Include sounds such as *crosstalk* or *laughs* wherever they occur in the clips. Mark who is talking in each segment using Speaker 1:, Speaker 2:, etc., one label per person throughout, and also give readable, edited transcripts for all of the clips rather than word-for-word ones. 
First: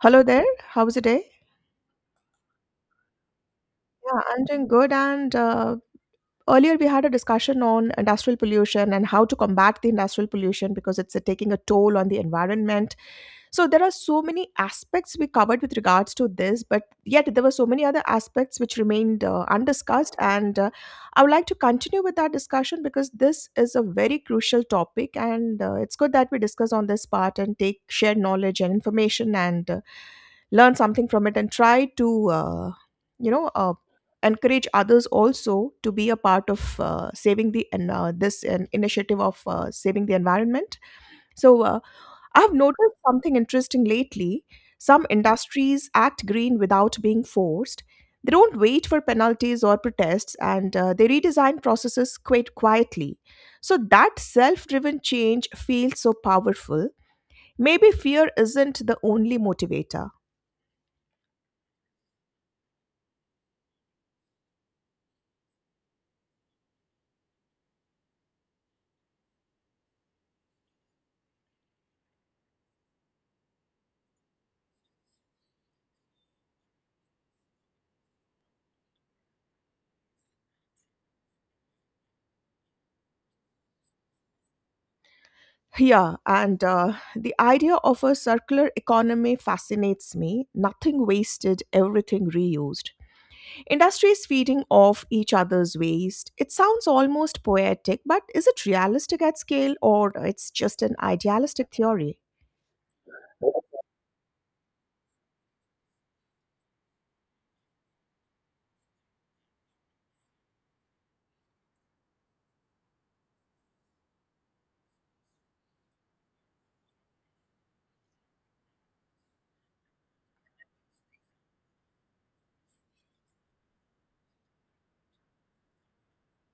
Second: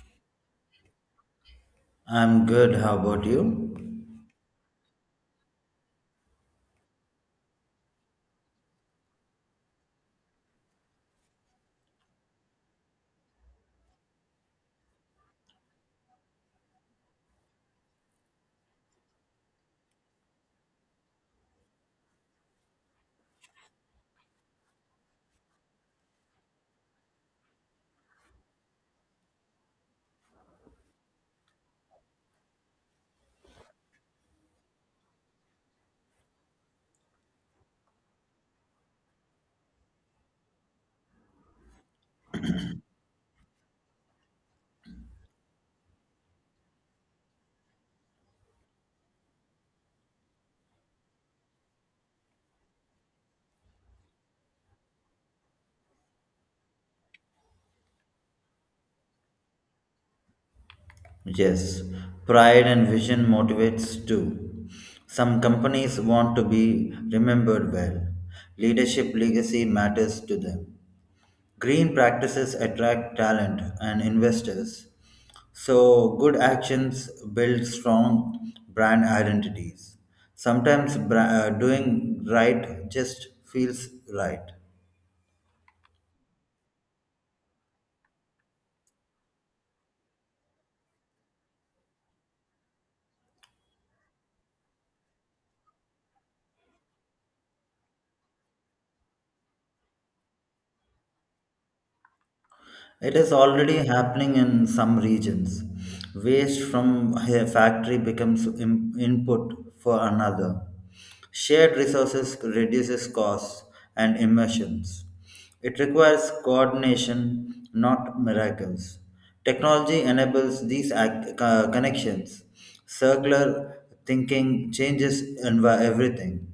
Speaker 1: Hello there. How's the day?
Speaker 2: I'm good. How about you?
Speaker 1: Yeah, I'm doing good. And Earlier we had a discussion on industrial pollution and how to combat the industrial pollution because it's taking a toll on the environment. So there are so many aspects we covered with regards to this, but yet there were so many other aspects which remained undiscussed. And I would like to continue with that discussion because this is a very crucial topic, and it's good that we discuss on this part and take shared knowledge and information and learn something from it and try to you know uh, encourage others also to be a part of saving the and this an initiative of saving the environment so uh, I've noticed something interesting lately. Some industries act green without being forced. They don't wait for penalties or protests, and they redesign processes quite quietly. So that self-driven change feels so powerful. Maybe fear isn't the only motivator.
Speaker 2: Yes, pride and vision motivates too. Some companies want to be remembered well. Leadership legacy matters to them. Green practices attract talent and investors. So, good actions build strong brand identities. Sometimes doing right just feels right.
Speaker 1: Yeah, and The idea of a circular economy fascinates me. Nothing wasted, everything reused. Industries feeding off each other's waste. It sounds almost poetic, but is it realistic at scale or it's just an idealistic theory?
Speaker 2: It is already happening in some regions. Waste from a factory becomes input for another. Shared resources reduces costs and emissions. It requires coordination, not miracles. Technology enables these connections. Circular thinking changes everything.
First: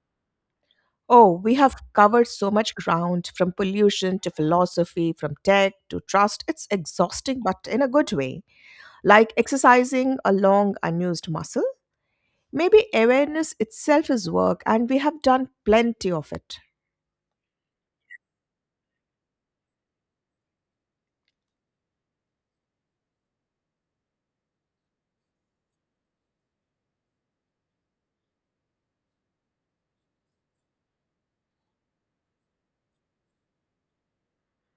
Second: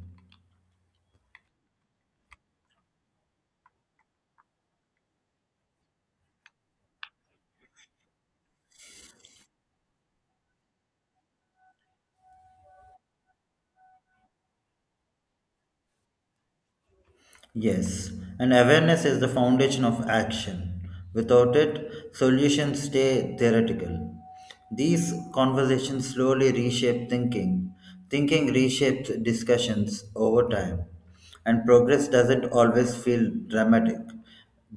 Speaker 1: Oh, we have covered so much ground from pollution to philosophy, from tech to trust. It's exhausting, but in a good way. Like exercising a long unused muscle. Maybe awareness itself is work, and we have done plenty of it.
Speaker 2: Yes, and awareness is the foundation of action. Without it, solutions stay theoretical. These conversations slowly reshape thinking. Thinking reshapes discussions over time. And progress doesn't always feel dramatic.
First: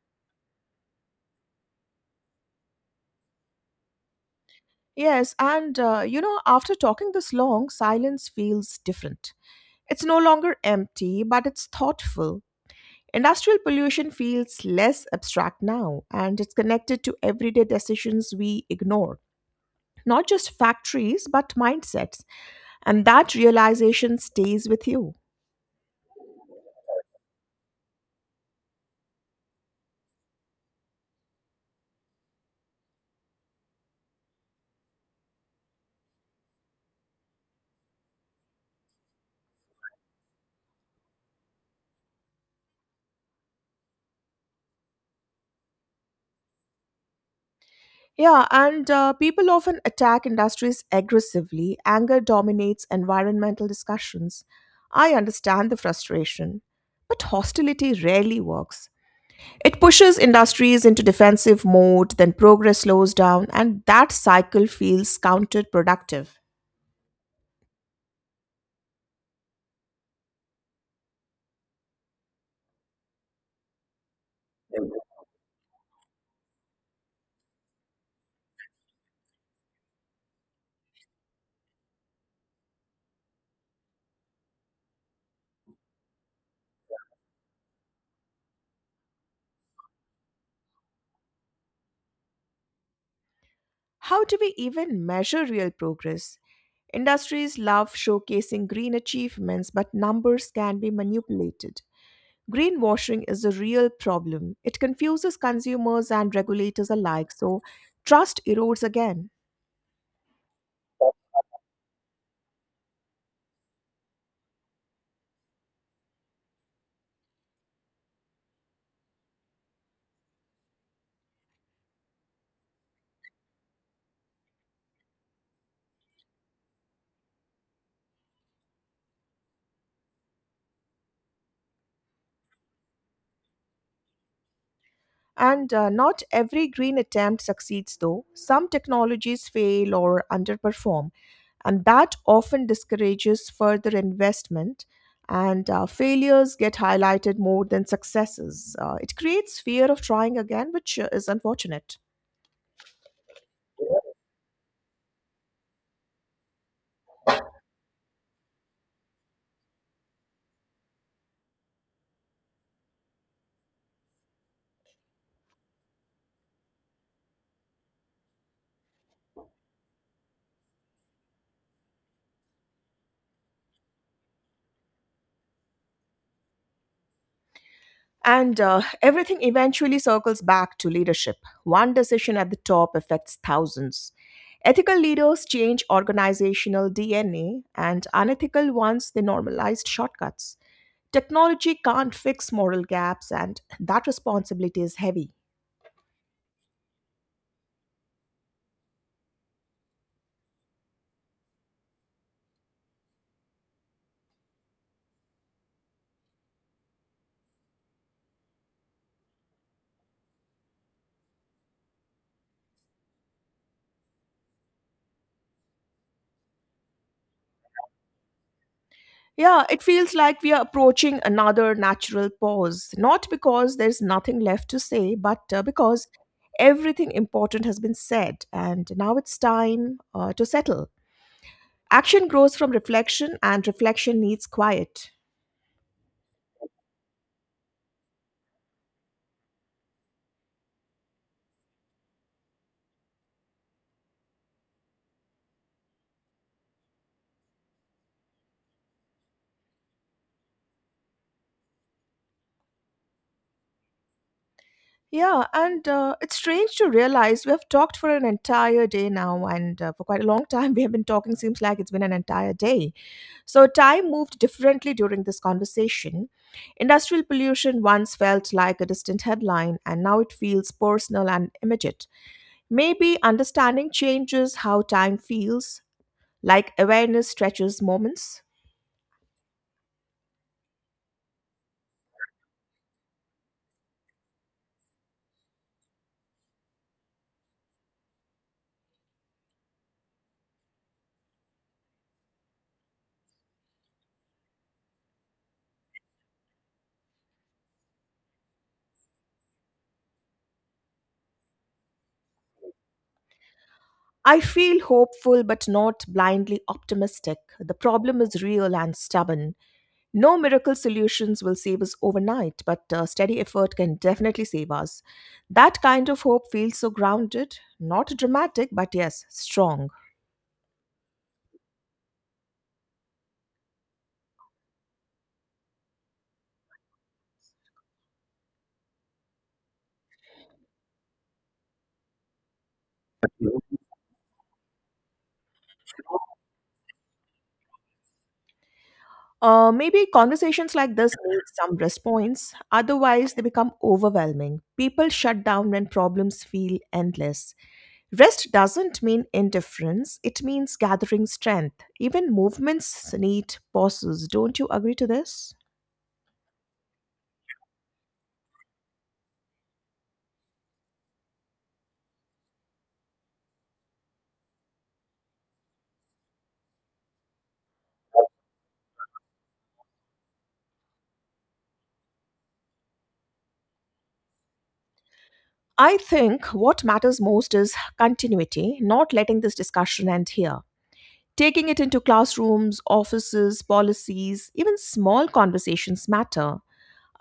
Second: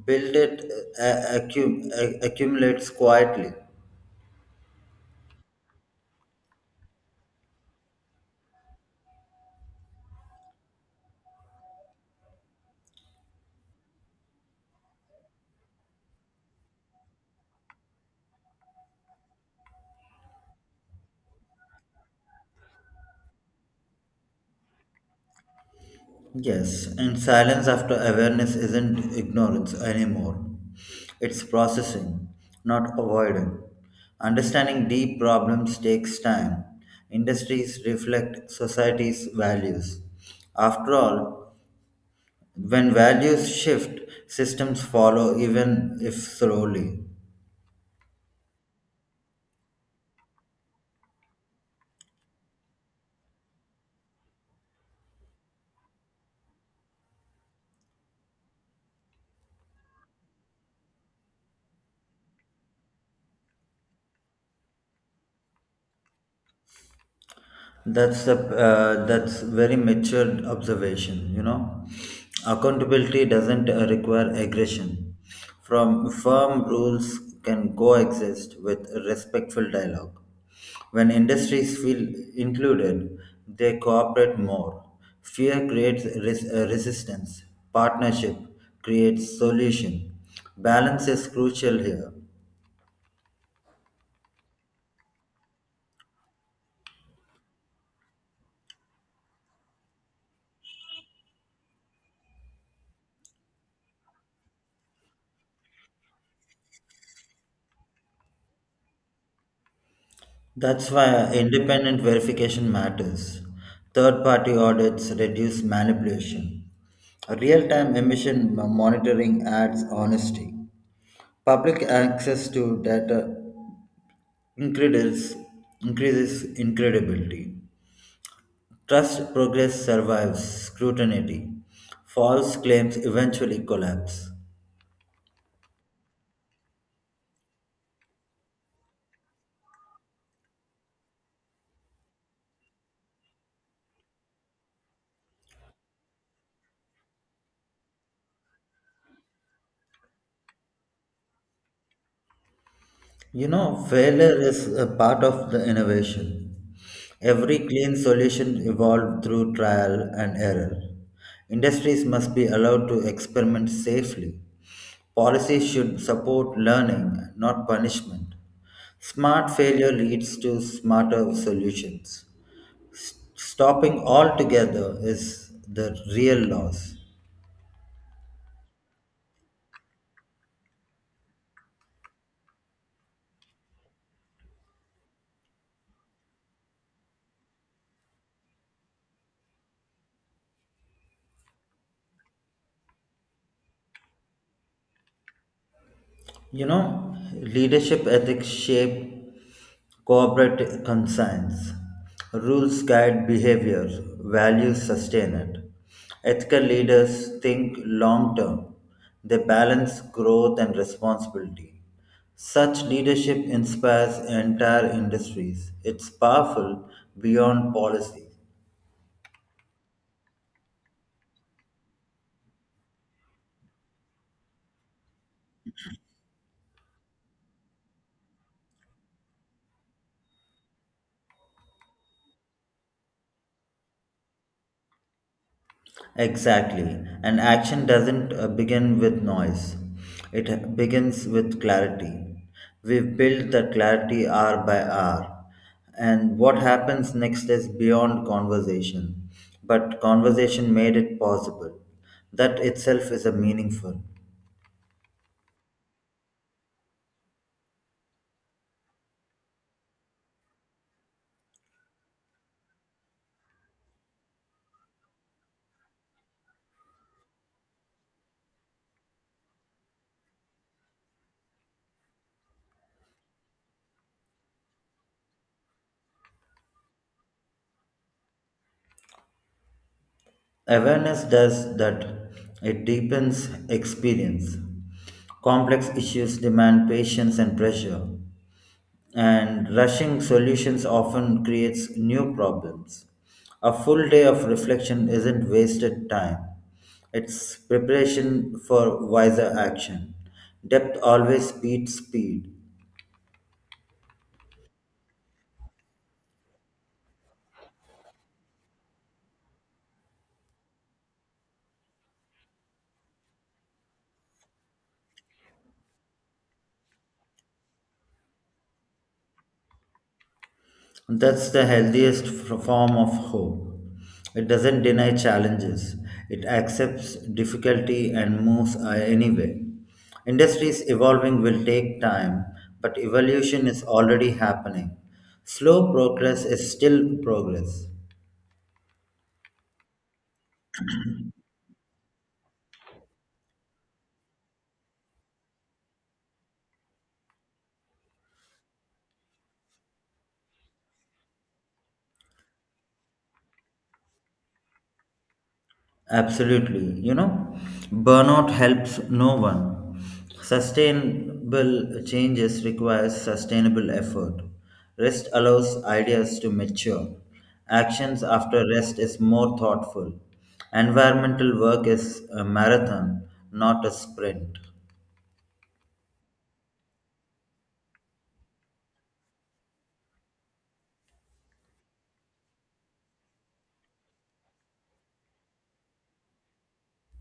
Speaker 2: Build it accumulates quietly.
Speaker 1: After talking this long, silence feels different. It's no longer empty, but it's thoughtful. Industrial pollution feels less abstract now, and it's connected to everyday decisions we ignore. Not just factories, but mindsets. And that realization stays with you.
Speaker 2: Yes, and silence after awareness isn't ignorance anymore. It's processing, not avoiding. Understanding deep problems takes time. Industries reflect society's values. After all, when values shift, systems follow even if slowly.
Speaker 1: Yeah, and People often attack industries aggressively. Anger dominates environmental discussions. I understand the frustration, but hostility rarely works. It pushes industries into defensive mode, then progress slows down, and that cycle feels counterproductive.
Speaker 2: That's very matured observation. You know, accountability doesn't require aggression. From firm rules can coexist with respectful dialogue. When industries feel included, they cooperate more. Fear creates resistance. Partnership creates solution. Balance is crucial here.
Speaker 1: How do we even measure real progress? Industries love showcasing green achievements, but numbers can be manipulated. Greenwashing is a real problem. It confuses consumers and regulators alike, so trust erodes again.
Speaker 2: That's why independent verification matters. Third party audits reduce manipulation. Real time emission monitoring adds honesty. Public access to data increases, increases incredibility. Trust progress survives scrutiny. False claims eventually collapse.
Speaker 1: And Not every green attempt succeeds, though. Some technologies fail or underperform, and that often discourages further investment. And Failures get highlighted more than successes. It creates fear of trying again, which is unfortunate.
Speaker 2: You know, failure is a part of the innovation. Every clean solution evolved through trial and error. Industries must be allowed to experiment safely. Policies should support learning, not punishment. Smart failure leads to smarter solutions. Stopping altogether is the real loss.
Speaker 1: And Everything eventually circles back to leadership. One decision at the top affects thousands. Ethical leaders change organizational DNA, and unethical ones, they normalized shortcuts. Technology can't fix moral gaps, and that responsibility is heavy.
Speaker 2: You know, leadership ethics shape corporate conscience. Rules guide behavior, values sustain it. Ethical leaders think long term, they balance growth and responsibility. Such leadership inspires entire industries. It's powerful beyond policy.
Speaker 1: Yeah, it feels like we are approaching another natural pause, not because there's nothing left to say, but because everything important has been said, and now it's time to settle. Action grows from reflection, and reflection needs quiet.
Speaker 2: Exactly. And action doesn't begin with noise, it begins with clarity. We build that clarity hour by hour. And what happens next is beyond conversation. But conversation made it possible. That itself is a meaningful.
Speaker 1: Yeah, and It's strange to realize we have talked for an entire day now, and for quite a long *laughs* time we have been talking. Seems like it's been an entire day. So, time moved differently during this conversation. Industrial pollution once felt like a distant headline, and now it feels personal and immediate. Maybe understanding changes how time feels, like awareness stretches moments.
Speaker 2: Awareness does that, it deepens experience. Complex issues demand patience and pressure, and rushing solutions often creates new problems. A full day of reflection isn't wasted time. It's preparation for wiser action. Depth always beats speed.
Speaker 1: I feel hopeful but not blindly optimistic. The problem is real and stubborn. No miracle solutions will save us overnight, but steady effort can definitely save us. That kind of hope feels so grounded, not dramatic, but yes, strong.
Speaker 2: That's the healthiest form of hope. It doesn't deny challenges, it accepts difficulty and moves anyway. Industries evolving will take time, but evolution is already happening. Slow progress is still progress.
Speaker 1: Maybe conversations like this need some response, otherwise, they become overwhelming. People shut down when problems feel endless. Rest doesn't mean indifference, it means gathering strength. Even movements need pauses. Don't you agree to this?
Speaker 2: Absolutely. You know, burnout helps no one. Sustainable changes requires sustainable effort. Rest allows ideas to mature. Actions after rest is more thoughtful. Environmental work is a marathon, not a sprint.
Speaker 1: I think what matters most is continuity, not letting this discussion end here. Taking it into classrooms, offices, policies, even small conversations matter.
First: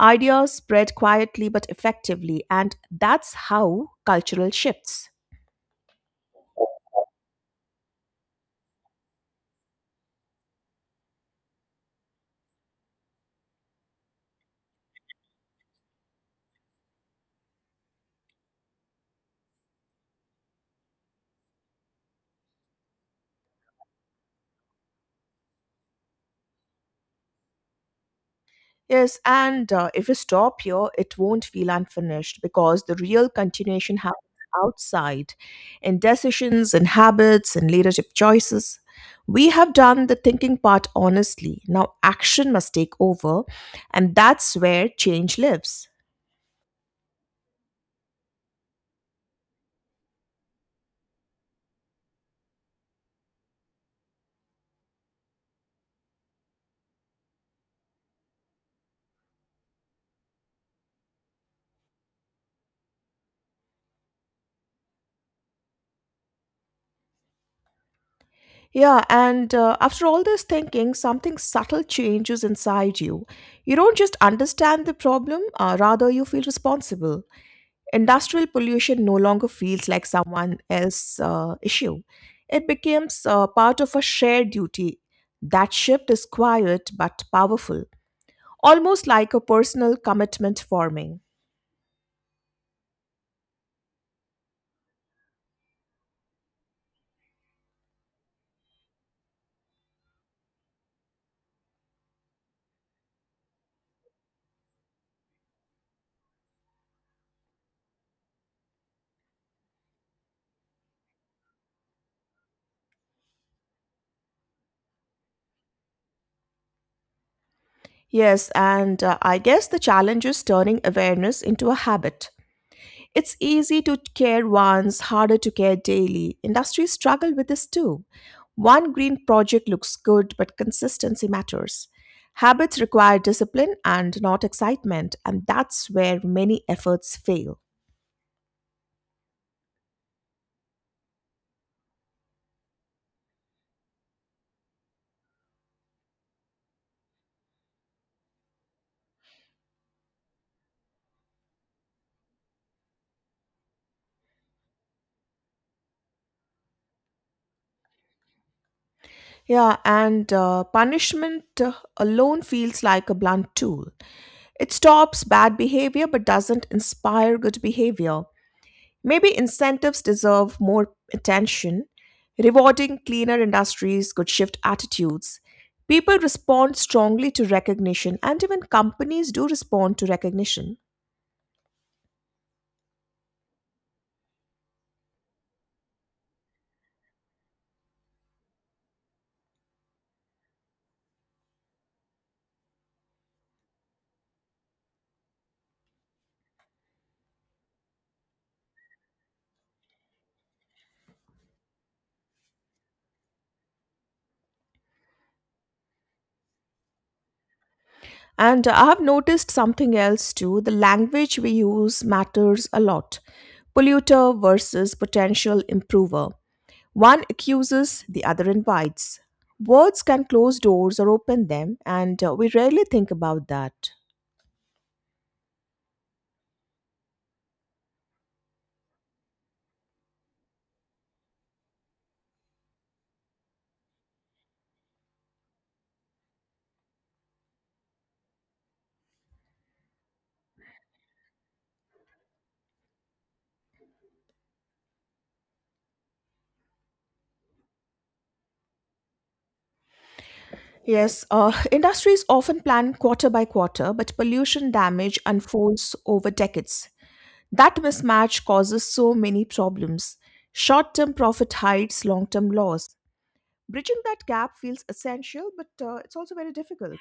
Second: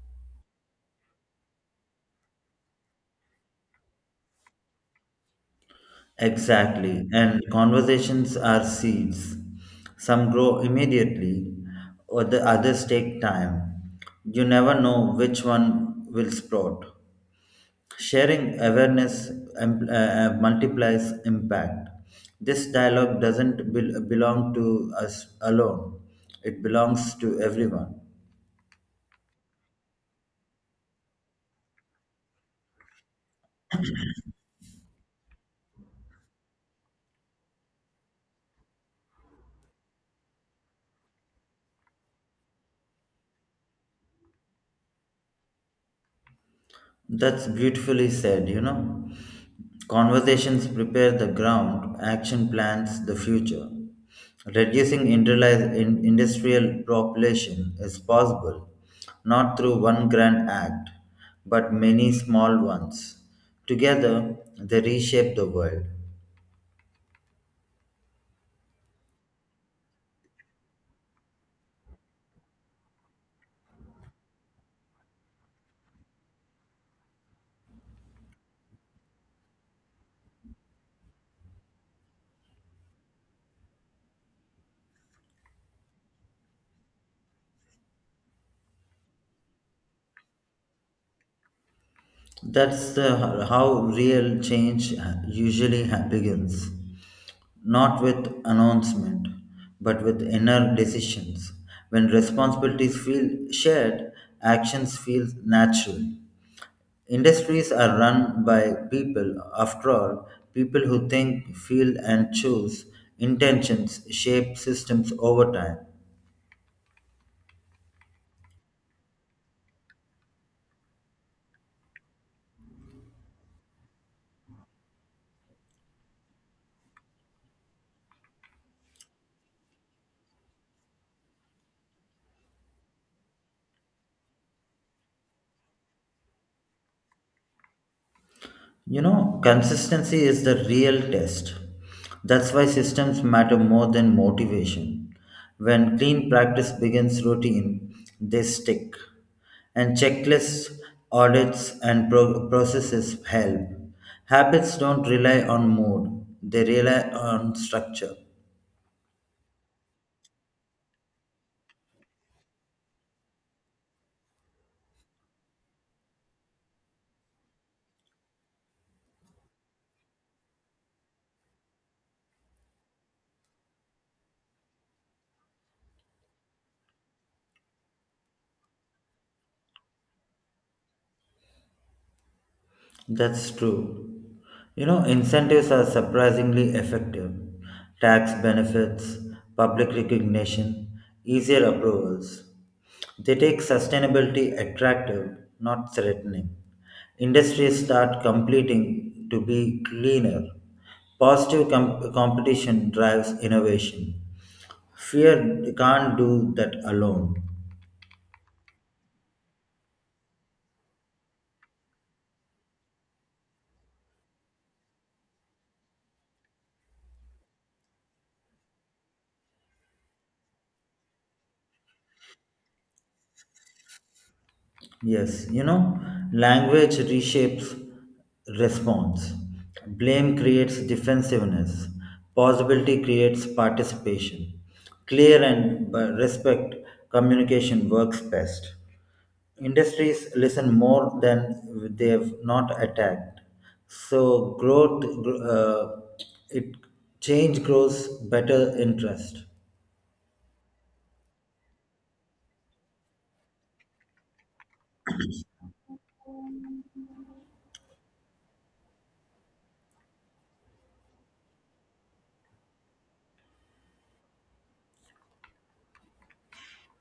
Speaker 1: Ideas spread quietly but effectively, and that's how cultural shifts.
Speaker 2: Exactly. And conversations are seeds. Some grow immediately, or the others take time. You never know which one will sprout. Sharing awareness multiplies impact. This dialogue doesn't belong to us alone, it belongs to everyone.
Speaker 1: Yes, and If you stop here, it won't feel unfinished because the real continuation happens outside in decisions in habits and leadership choices. We have done the thinking part honestly. Now action must take over, and that's where change lives.
Speaker 2: That's beautifully said, you know. Conversations prepare the ground, action plans the future. Reducing industrial population is possible not through one grand act, but many small ones. Together, they reshape the world.
Speaker 1: Yeah, and After all this thinking, something subtle changes inside you. You don't just understand the problem, rather, you feel responsible. Industrial pollution no longer feels like someone else's issue. It becomes part of a shared duty. That shift is quiet but powerful, almost like a personal commitment forming.
Speaker 2: That's the how real change usually begins, not with announcement, but with inner decisions. When responsibilities feel shared, actions feel natural. Industries are run by people, after all, people who think, feel, and choose. Intentions shape systems over time.
Speaker 1: Yes, and I guess the challenge is turning awareness into a habit. It's easy to care once, harder to care daily. Industries struggle with this too. One green project looks good, but consistency matters. Habits require discipline and not excitement, and that's where many efforts fail.
Speaker 2: You know, consistency is the real test. That's why systems matter more than motivation. When clean practice begins routine, they stick. And checklists, audits, and processes help. Habits don't rely on mood, they rely on structure.
Speaker 1: Yeah, and Punishment alone feels like a blunt tool. It stops bad behavior but doesn't inspire good behavior. Maybe incentives deserve more attention. Rewarding cleaner industries could shift attitudes. People respond strongly to recognition, and even companies do respond to recognition.
Speaker 2: That's true. You know, incentives are surprisingly effective. Tax benefits, public recognition, easier approvals. They take sustainability attractive, not threatening. Industries start completing to be cleaner. Positive competition drives innovation. Fear can't do that alone.
Speaker 1: And I have noticed something else too, the language we use matters a lot. Polluter versus potential improver. One accuses, the other invites. Words can close doors or open them, and we rarely think about that.
Speaker 2: Yes, you know, language reshapes response. Blame creates defensiveness. Possibility creates participation. Clear and respect communication works best. Industries listen more than they have not attacked. So growth, gr- it change grows better interest.
Speaker 1: Yes, *laughs* industries often plan quarter by quarter, but pollution damage unfolds over decades. That mismatch causes so many problems. Short term profit hides long term loss. Bridging that gap feels essential, but it's also very difficult.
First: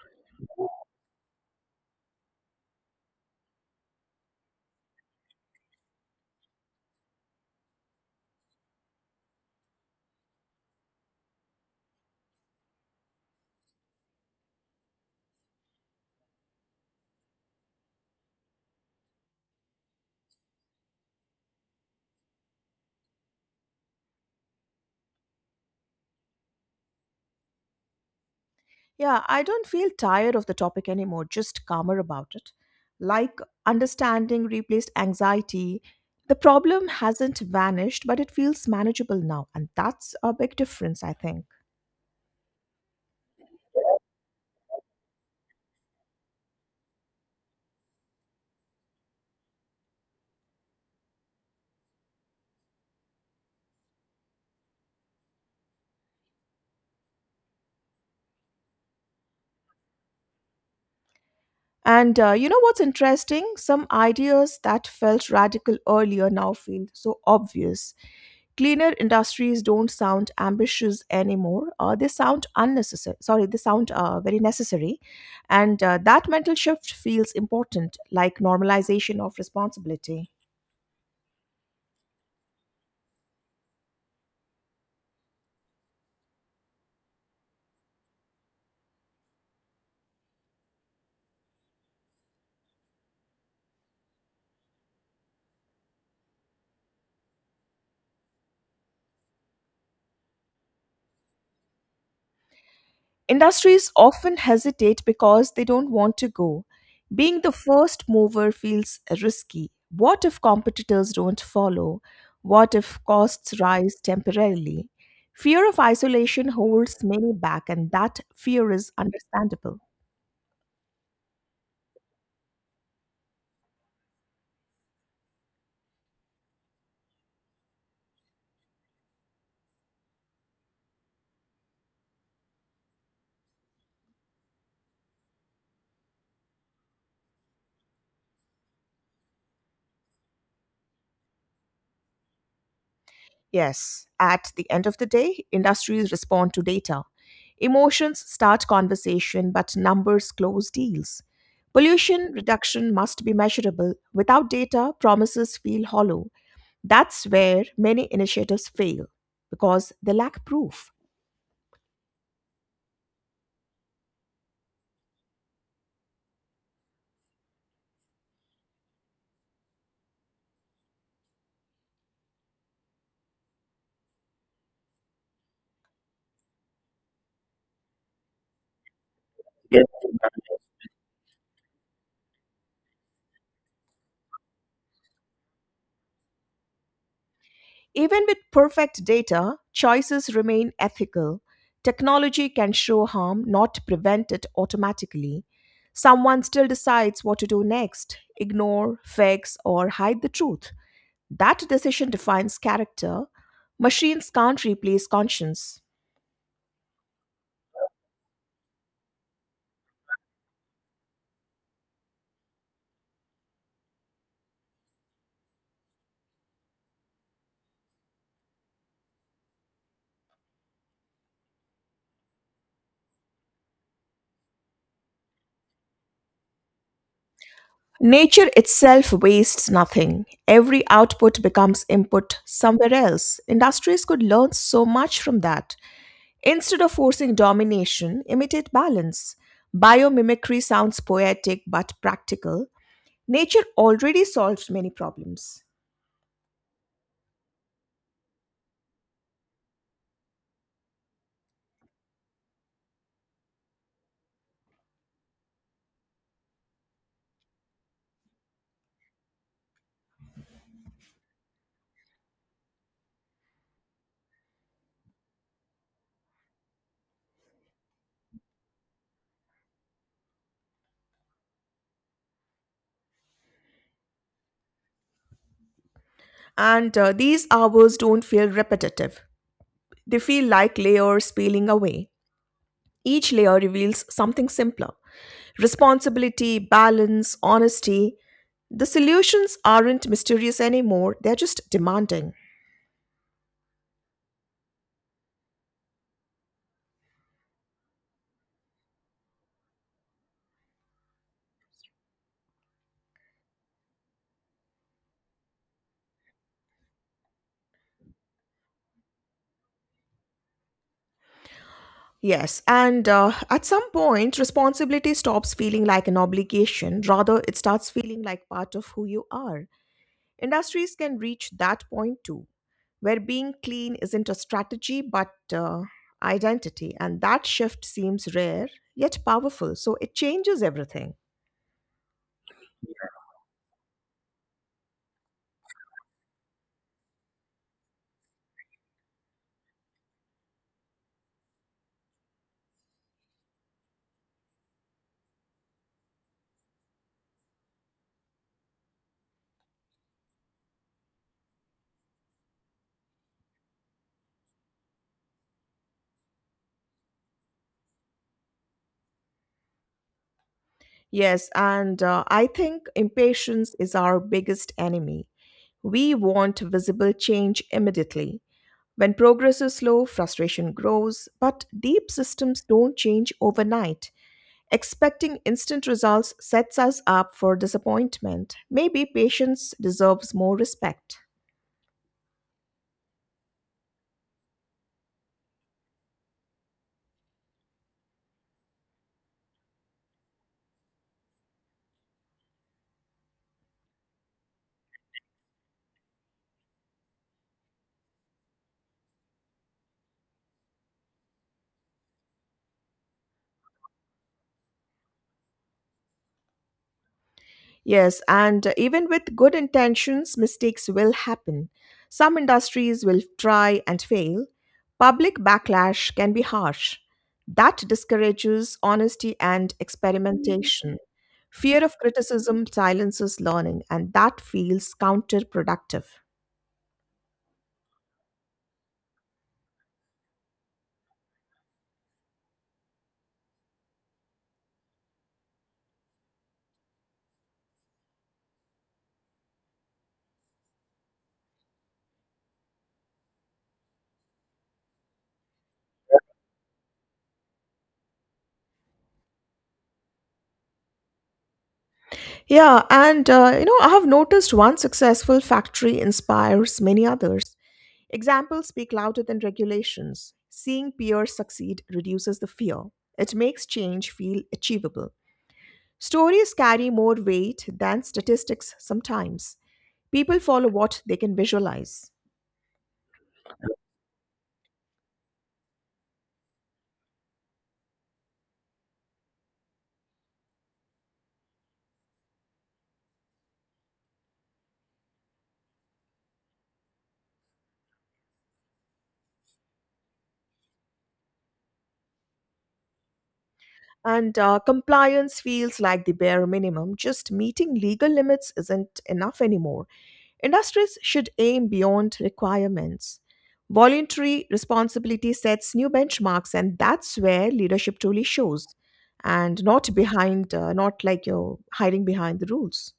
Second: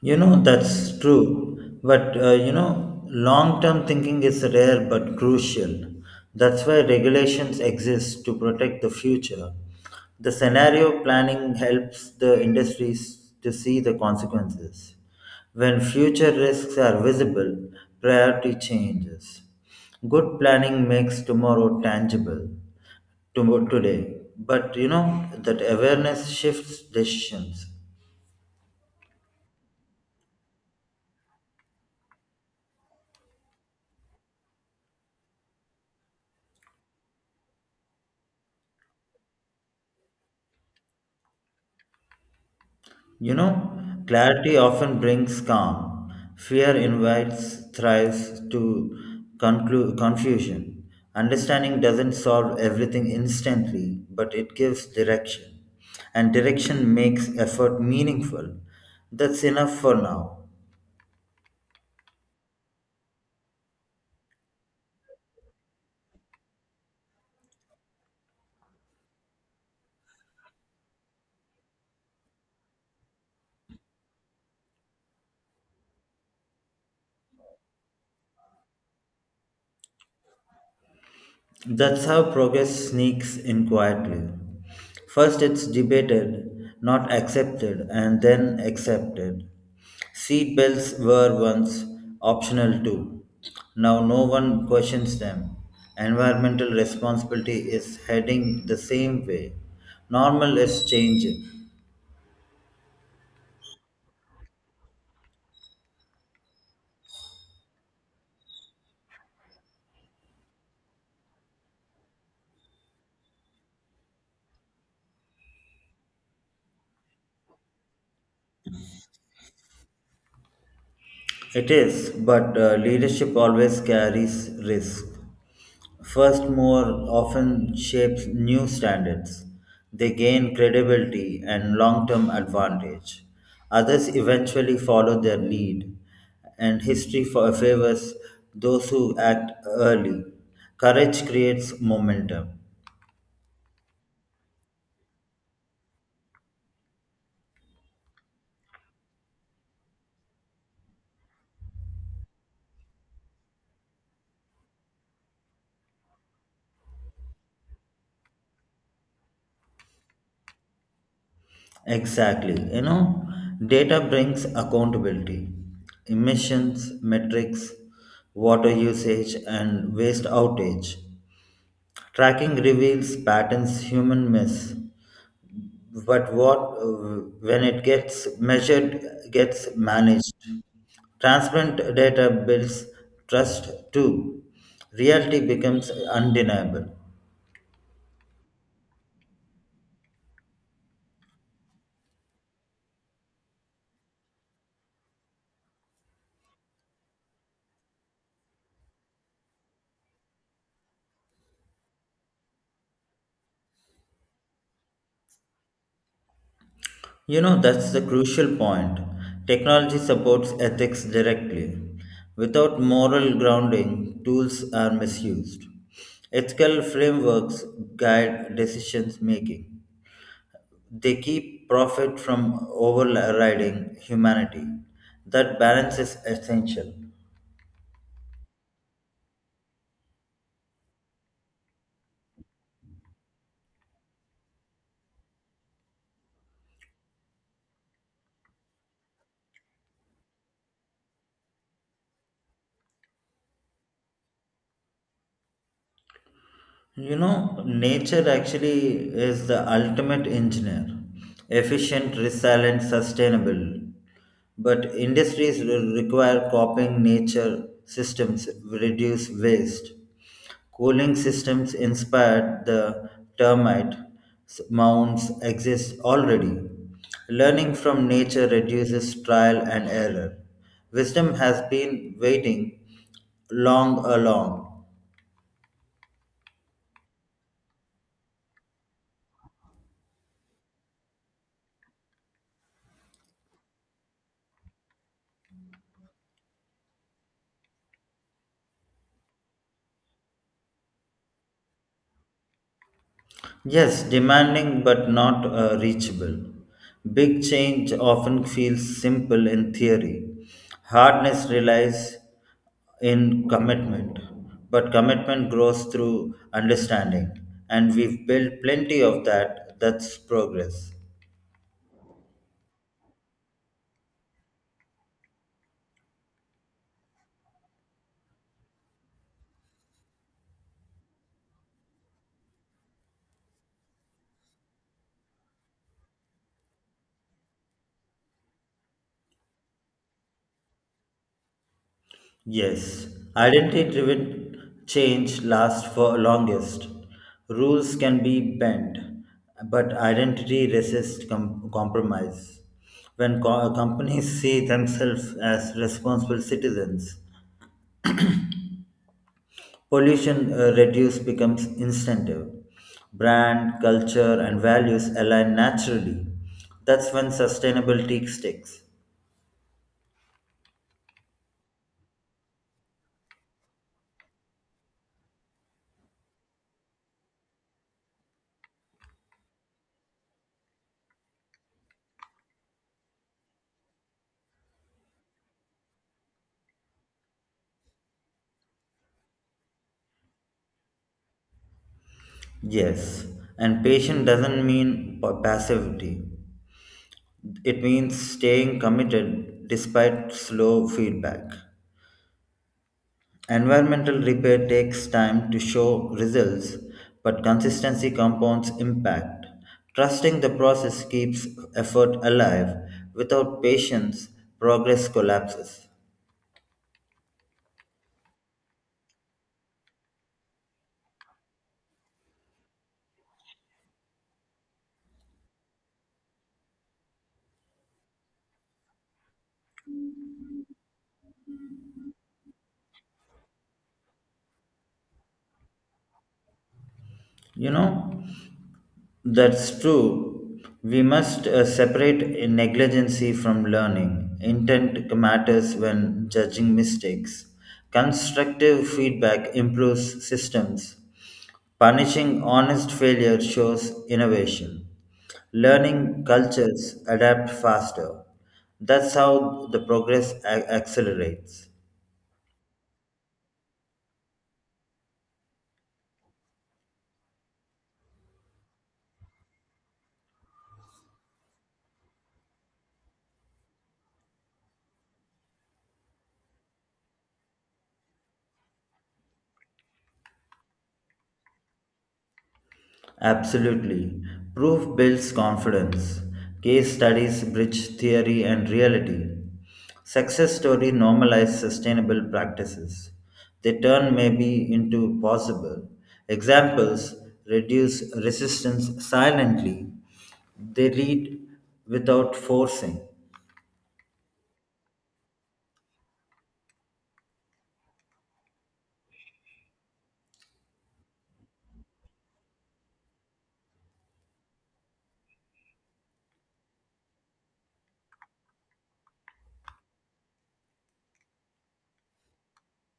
Speaker 2: You know, that's true. You know, long term thinking is rare but crucial. That's why regulations exist to protect the future. The scenario planning helps the industries to see the consequences. When future risks are visible, priority changes. Good planning makes tomorrow tangible today. But, you know, that awareness shifts decisions.
Speaker 1: Yeah, I don't feel tired of the topic anymore, just calmer about it. Like understanding replaced anxiety, the problem hasn't vanished, but it feels manageable now, and that's a big difference, I think.
Speaker 2: You know, clarity often brings calm. Fear invites thrives to confusion. Understanding doesn't solve everything instantly, but it gives direction. And direction makes effort meaningful. That's enough for now.
Speaker 1: And You know what's interesting? Some ideas that felt radical earlier now feel so obvious. Cleaner industries don't sound ambitious anymore. They sound unnecessary. Sorry, they sound very necessary. And That mental shift feels important, like normalization of responsibility.
Speaker 2: That's how progress sneaks in quietly. First, it's debated, not accepted, and then accepted. Seat belts were once optional too. Now, no one questions them. Environmental responsibility is heading the same way. Normal is changing.
Speaker 1: Industries often hesitate because they don't want to go. Being the first mover feels risky. What if competitors don't follow? What if costs rise temporarily? Fear of isolation holds many back, and that fear is understandable.
Speaker 2: It is, but leadership always carries risk. First, more often shapes new standards. They gain credibility and long term advantage. Others eventually follow their lead, and history favors those who act early. Courage creates momentum.
Speaker 1: Yes, at the end of the day, industries respond to data. Emotions start conversation, but numbers close deals. Pollution reduction must be measurable. Without data, promises feel hollow. That's where many initiatives fail because they lack proof.
Speaker 2: Exactly. You know, data brings accountability, emissions, metrics, water usage, and waste outage. Tracking reveals patterns human miss, but what when it gets measured gets managed. Transparent data builds trust too. Reality becomes undeniable.
Speaker 1: Even with perfect data, choices remain ethical. Technology can show harm, not prevent it automatically. Someone still decides what to do next, ignore, fix, or hide the truth. That decision defines character. Machines can't replace conscience.
Speaker 2: You know, that's the crucial point. Technology supports ethics directly. Without moral grounding, tools are misused. Ethical frameworks guide decisions making. They keep profit from overriding humanity. That balance is essential.
Speaker 1: Nature itself wastes nothing. Every output becomes input somewhere else. Industries could learn so much from that. Instead of forcing domination, imitate balance. Biomimicry sounds poetic but practical. Nature already solves many problems.
Speaker 2: You know, nature actually is the ultimate engineer efficient, resilient, sustainable. But industries will require copying nature systems, reduce waste. Cooling systems inspired the termite mounds exist already. Learning from nature reduces trial and error. Wisdom has been waiting long along.
Speaker 1: And These hours don't feel repetitive, they feel like layers peeling away. Each layer reveals something simpler, responsibility, balance, honesty. The solutions aren't mysterious anymore, they're just demanding.
Speaker 2: Yes, demanding but not reachable. Big change often feels simple in theory. Hardness relies in commitment, but commitment grows through understanding, and we've built plenty of that. That's progress.
Speaker 1: Yes, and At some point, responsibility stops feeling like an obligation. Rather, it starts feeling like part of who you are. Industries can reach that point too, where being clean isn't a strategy but identity. And that shift seems rare yet powerful. So it changes everything.
Speaker 2: Yes, identity-driven change lasts for longest. Rules can be bent, but identity resists compromise. When companies see themselves as responsible citizens, pollution reduce becomes instinctive. Brand, culture, and values align naturally. That's when sustainability sticks.
Speaker 1: Yes, and I think impatience is our biggest enemy. We want visible change immediately. When progress is slow, frustration grows, but deep systems don't change overnight. Expecting instant results sets us up for disappointment. Maybe patience deserves more respect.
Speaker 2: Yes, and patient doesn't mean passivity. It means staying committed despite slow feedback. Environmental repair takes time to show results, but consistency compounds impact. Trusting the process keeps effort alive. Without patience, progress collapses.
Speaker 1: Yes, and even with good intentions, mistakes will happen. Some industries will try and fail. Public backlash can be harsh. That discourages honesty and experimentation. Fear of criticism silences learning, and that feels counterproductive.
Speaker 2: You know? That's true. We must separate negligency from learning. Intent matters when judging mistakes. Constructive feedback improves systems. Punishing honest failure shows innovation. Learning cultures adapt faster. That's how the progress accelerates.
Speaker 1: I have noticed one successful factory inspires many others. Examples speak louder than regulations. Seeing peers succeed reduces the fear. It makes change feel achievable. Stories carry more weight than statistics sometimes. People follow what they can visualize.
Speaker 2: Absolutely. Proof builds confidence. Case studies bridge theory and reality. Success story normalize sustainable practices. They turn maybe into possible. Examples reduce resistance silently. They lead without forcing.
Speaker 1: And Compliance feels like the bare minimum. Just meeting legal limits isn't enough anymore. Industries should aim beyond requirements. Voluntary responsibility sets new benchmarks, and that's where leadership truly shows, and not behind, not like you're hiding behind the rules.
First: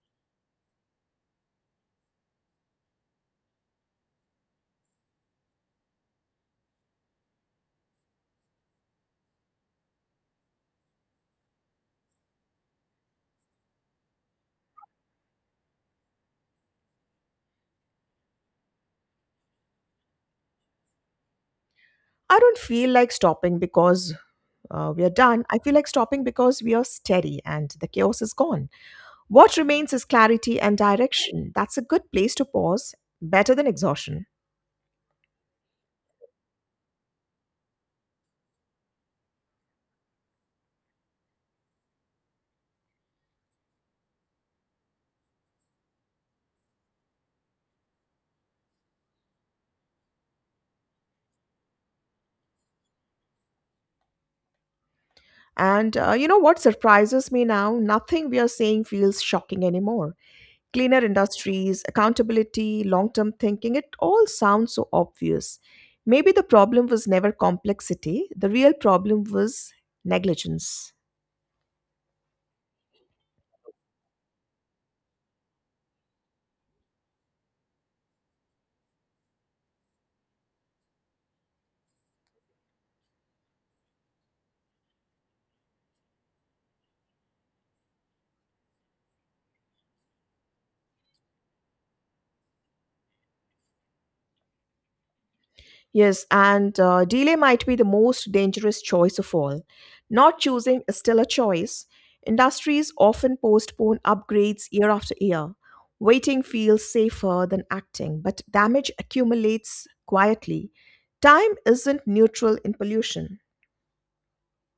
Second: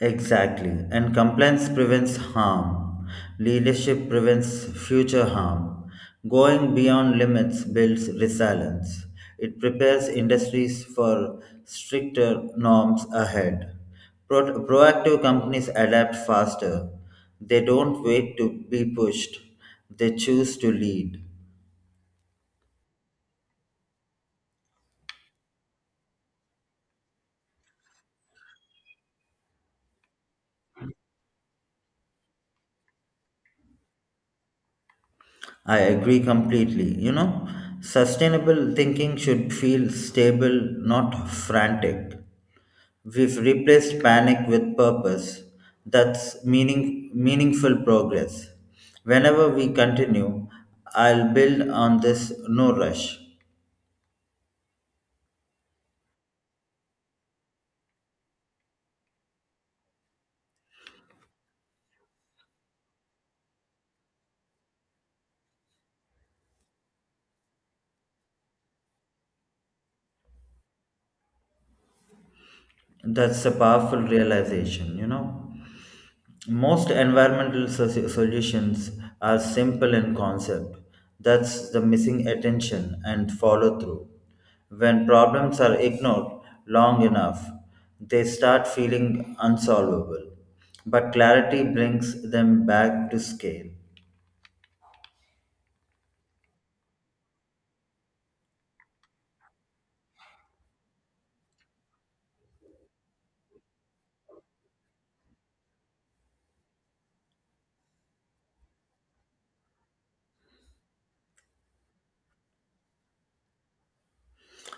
Speaker 2: Exactly. And compliance prevents harm. Leadership prevents future harm. Going beyond limits builds resilience. It prepares industries for stricter norms ahead. Proactive companies adapt faster. They don't wait to be pushed, they choose to lead.
Speaker 1: I don't feel like stopping because we are done. I feel like stopping because we are steady and the chaos is gone. What remains is clarity and direction. That's a good place to pause, better than exhaustion.
Speaker 2: I agree completely. You know, sustainable thinking should feel stable, not frantic. We've replaced panic with purpose. That's meaningful progress. Whenever we continue, I'll build on this no rush.
Speaker 1: And You know what surprises me now? Nothing we are saying feels shocking anymore. Cleaner industries, accountability, long term thinking, it all sounds so obvious. Maybe the problem was never complexity, the real problem was negligence.
Speaker 2: That's a powerful realization, you know. Most environmental solutions are simple in concept. That's the missing attention and follow through. When problems are ignored long enough, they start feeling unsolvable. But clarity brings them back to scale.
Speaker 1: Yes, and Delay might be the most dangerous choice of all. Not choosing is still a choice. Industries often postpone upgrades year after year. Waiting feels safer than acting, but damage accumulates quietly. Time isn't neutral in pollution.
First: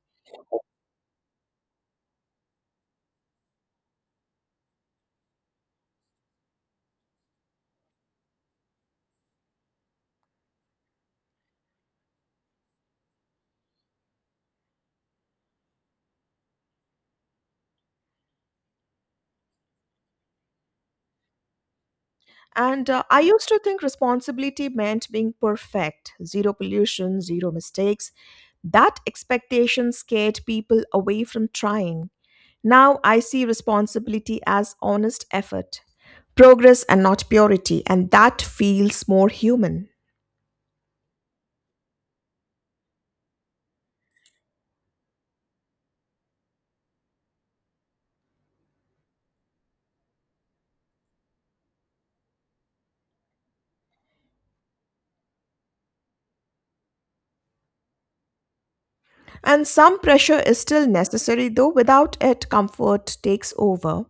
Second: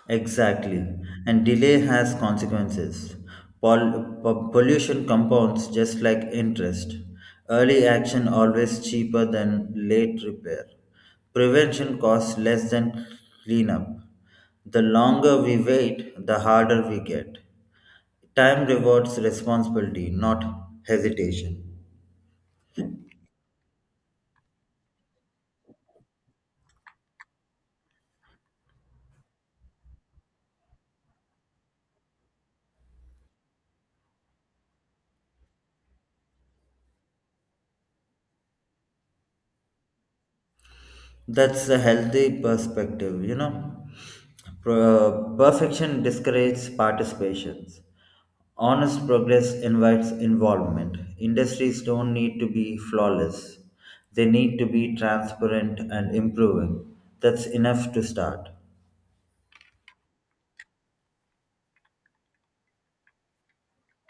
Speaker 2: Exactly. And delay has consequences. Pollution compounds just like interest. Early action always cheaper than late repair. Prevention costs less than cleanup. The longer we wait, the harder we get. Time rewards responsibility, not hesitation.
Speaker 1: And I used to think responsibility meant being perfect, zero pollution, zero mistakes. That expectation scared people away from trying. Now I see responsibility as honest effort, progress, and not purity, and that feels more human.
Speaker 2: That's a healthy perspective, you know. Perfection discourages participations. Honest progress invites involvement. Industries don't need to be flawless, they need to be transparent and improving. That's enough to start.
Speaker 1: And some pressure is still necessary, though without it, comfort takes over.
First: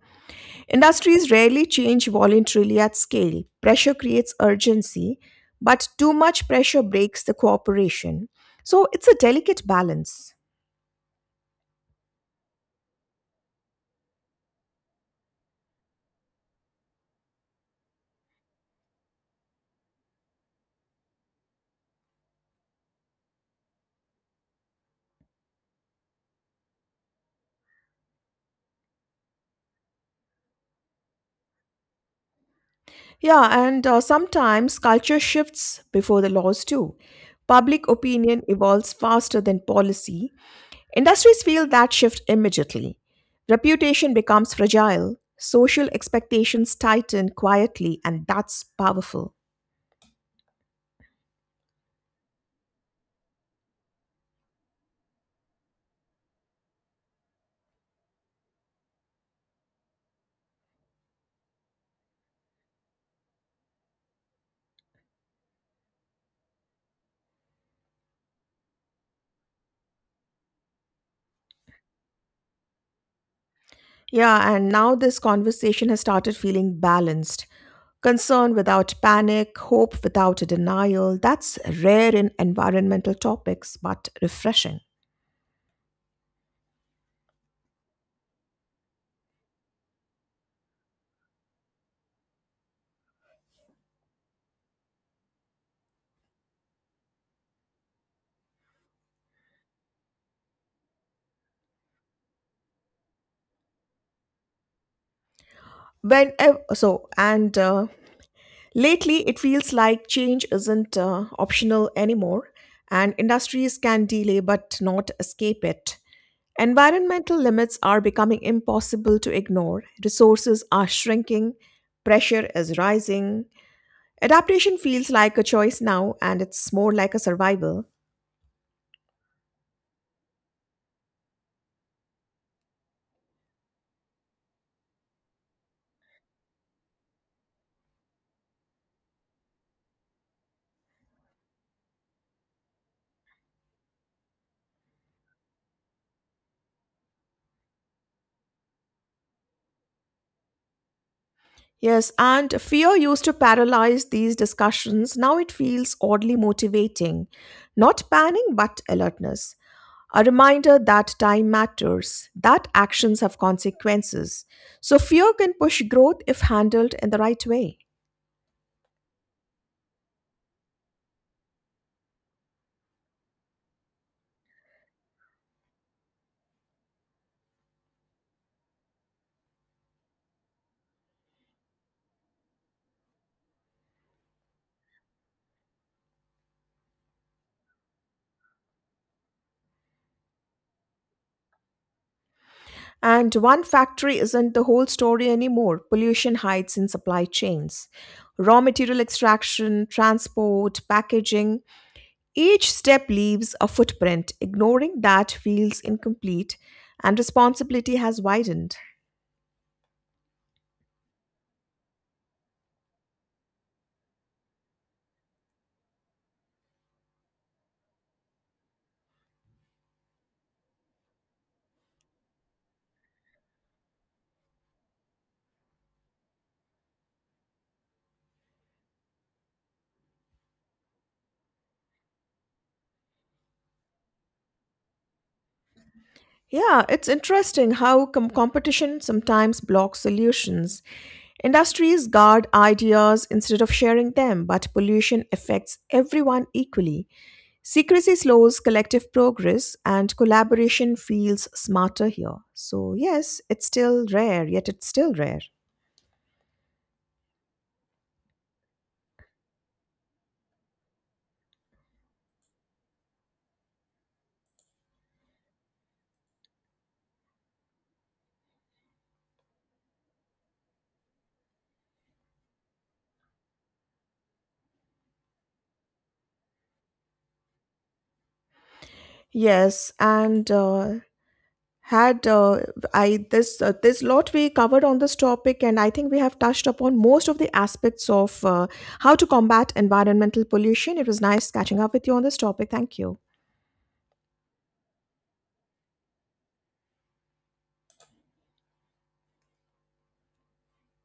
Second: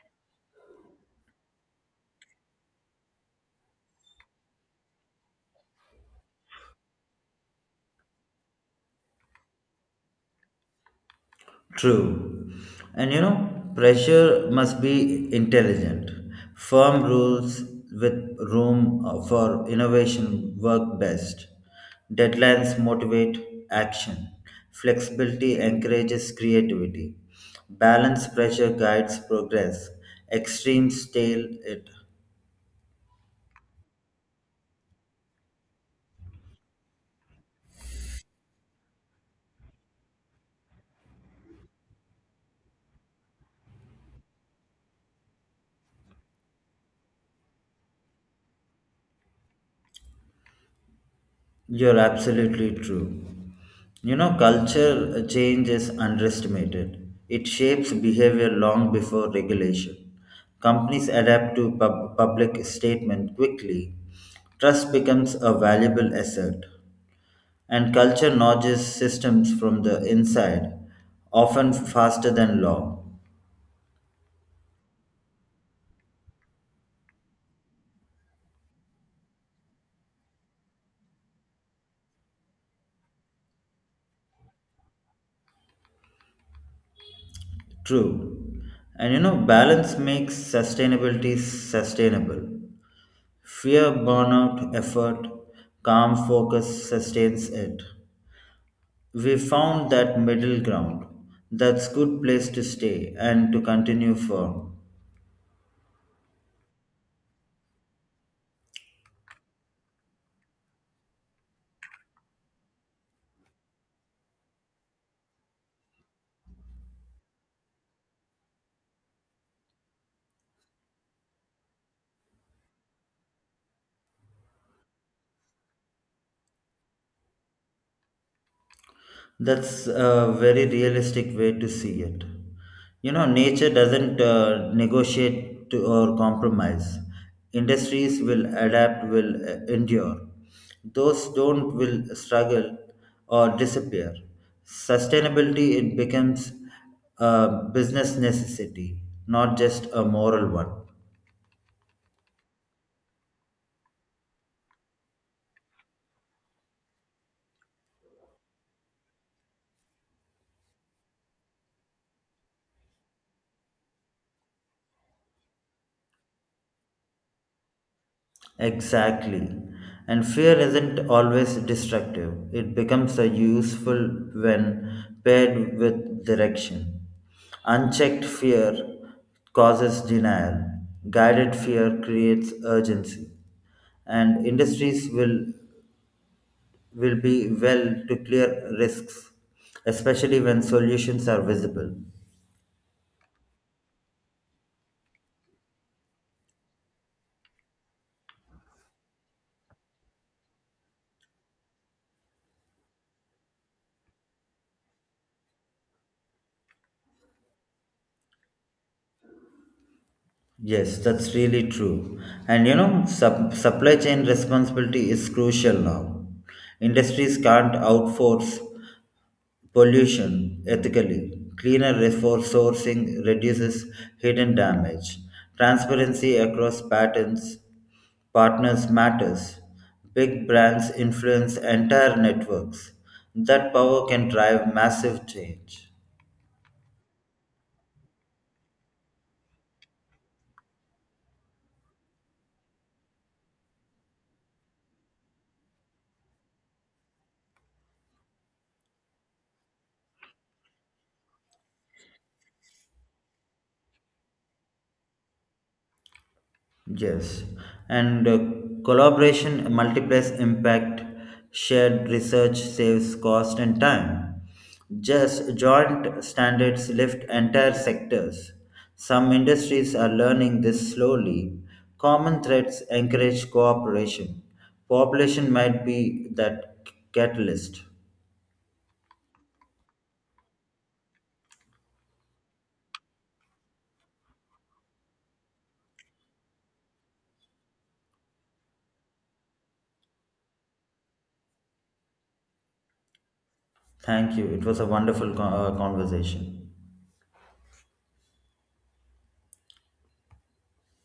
Speaker 1: Industries rarely change voluntarily at scale. Pressure creates urgency, but too much pressure breaks the cooperation. So it's a delicate balance.
Speaker 2: True. And you know, pressure must be intelligent. Firm rules with room for innovation work best. Deadlines motivate action. Flexibility encourages creativity. Balanced pressure guides progress. Extremes stale it.
Speaker 1: Yeah, and Sometimes culture shifts before the laws, too. Public opinion evolves faster than policy. Industries feel that shift immediately. Reputation becomes fragile, social expectations tighten quietly, and that's powerful.
Speaker 2: You're absolutely true. You know, culture change is underestimated. It shapes behavior long before regulation. Companies adapt to public statement quickly. Trust becomes a valuable asset, and culture nudges systems from the inside, often faster than law.
Speaker 1: Yeah, and now this conversation has started feeling balanced. Concern without panic, hope without a denial. That's rare in environmental topics, but refreshing.
Speaker 2: True. And you know, balance makes sustainability sustainable. Fear burnout effort, calm focus sustains it. We found that middle ground. That's good place to stay and to continue firm.
Speaker 1: When ev- so, and Lately, it feels like change isn't optional anymore, and industries can delay but not escape it. Environmental limits are becoming impossible to ignore, resources are shrinking, pressure is rising. Adaptation feels like a choice now, and it's more like a survival.
Speaker 2: That's a very realistic way to see it. You know, nature doesn't negotiate to, or compromise. Industries will adapt, will endure. Those don't will struggle or disappear. Sustainability it becomes a business necessity, not just a moral one.
Speaker 1: Yes, and fear used to paralyze these discussions. Now it feels oddly motivating. Not panic, but alertness. A reminder that time matters, that actions have consequences. So fear can push growth if handled in the right way.
Speaker 2: Exactly. And fear isn't always destructive, it becomes a useful when paired with direction. Unchecked fear causes denial, guided fear creates urgency, and industries will be well to clear risks, especially when solutions are visible.
Speaker 1: And one factory isn't the whole story anymore. Pollution hides in supply chains. Raw material extraction, transport, packaging, each step leaves a footprint. Ignoring that feels incomplete, and responsibility has widened.
Speaker 2: Yes, that's really true. And you know, supply chain responsibility is crucial now. Industries can't outforce pollution ethically. Cleaner resource sourcing reduces hidden damage. Transparency across patents, partners matters. Big brands influence entire networks. That power can drive massive change.
Speaker 1: Yeah, it's interesting how competition sometimes blocks solutions. Industries guard ideas instead of sharing them, but pollution affects everyone equally. Secrecy slows collective progress, and collaboration feels smarter here. So, yes, it's still rare, yet it's still rare.
Speaker 2: Yes, and collaboration multiplies impact, shared research saves cost and time. Just joint standards lift entire sectors. Some industries are learning this slowly. Common threats encourage cooperation. Population might be that catalyst.
Speaker 1: Yes, and had I this This lot we covered on this topic, and I think we have touched upon most of the aspects of how to combat environmental pollution. It was nice catching up with you on this topic. Thank you.
Speaker 2: Thank you. It was a wonderful conversation.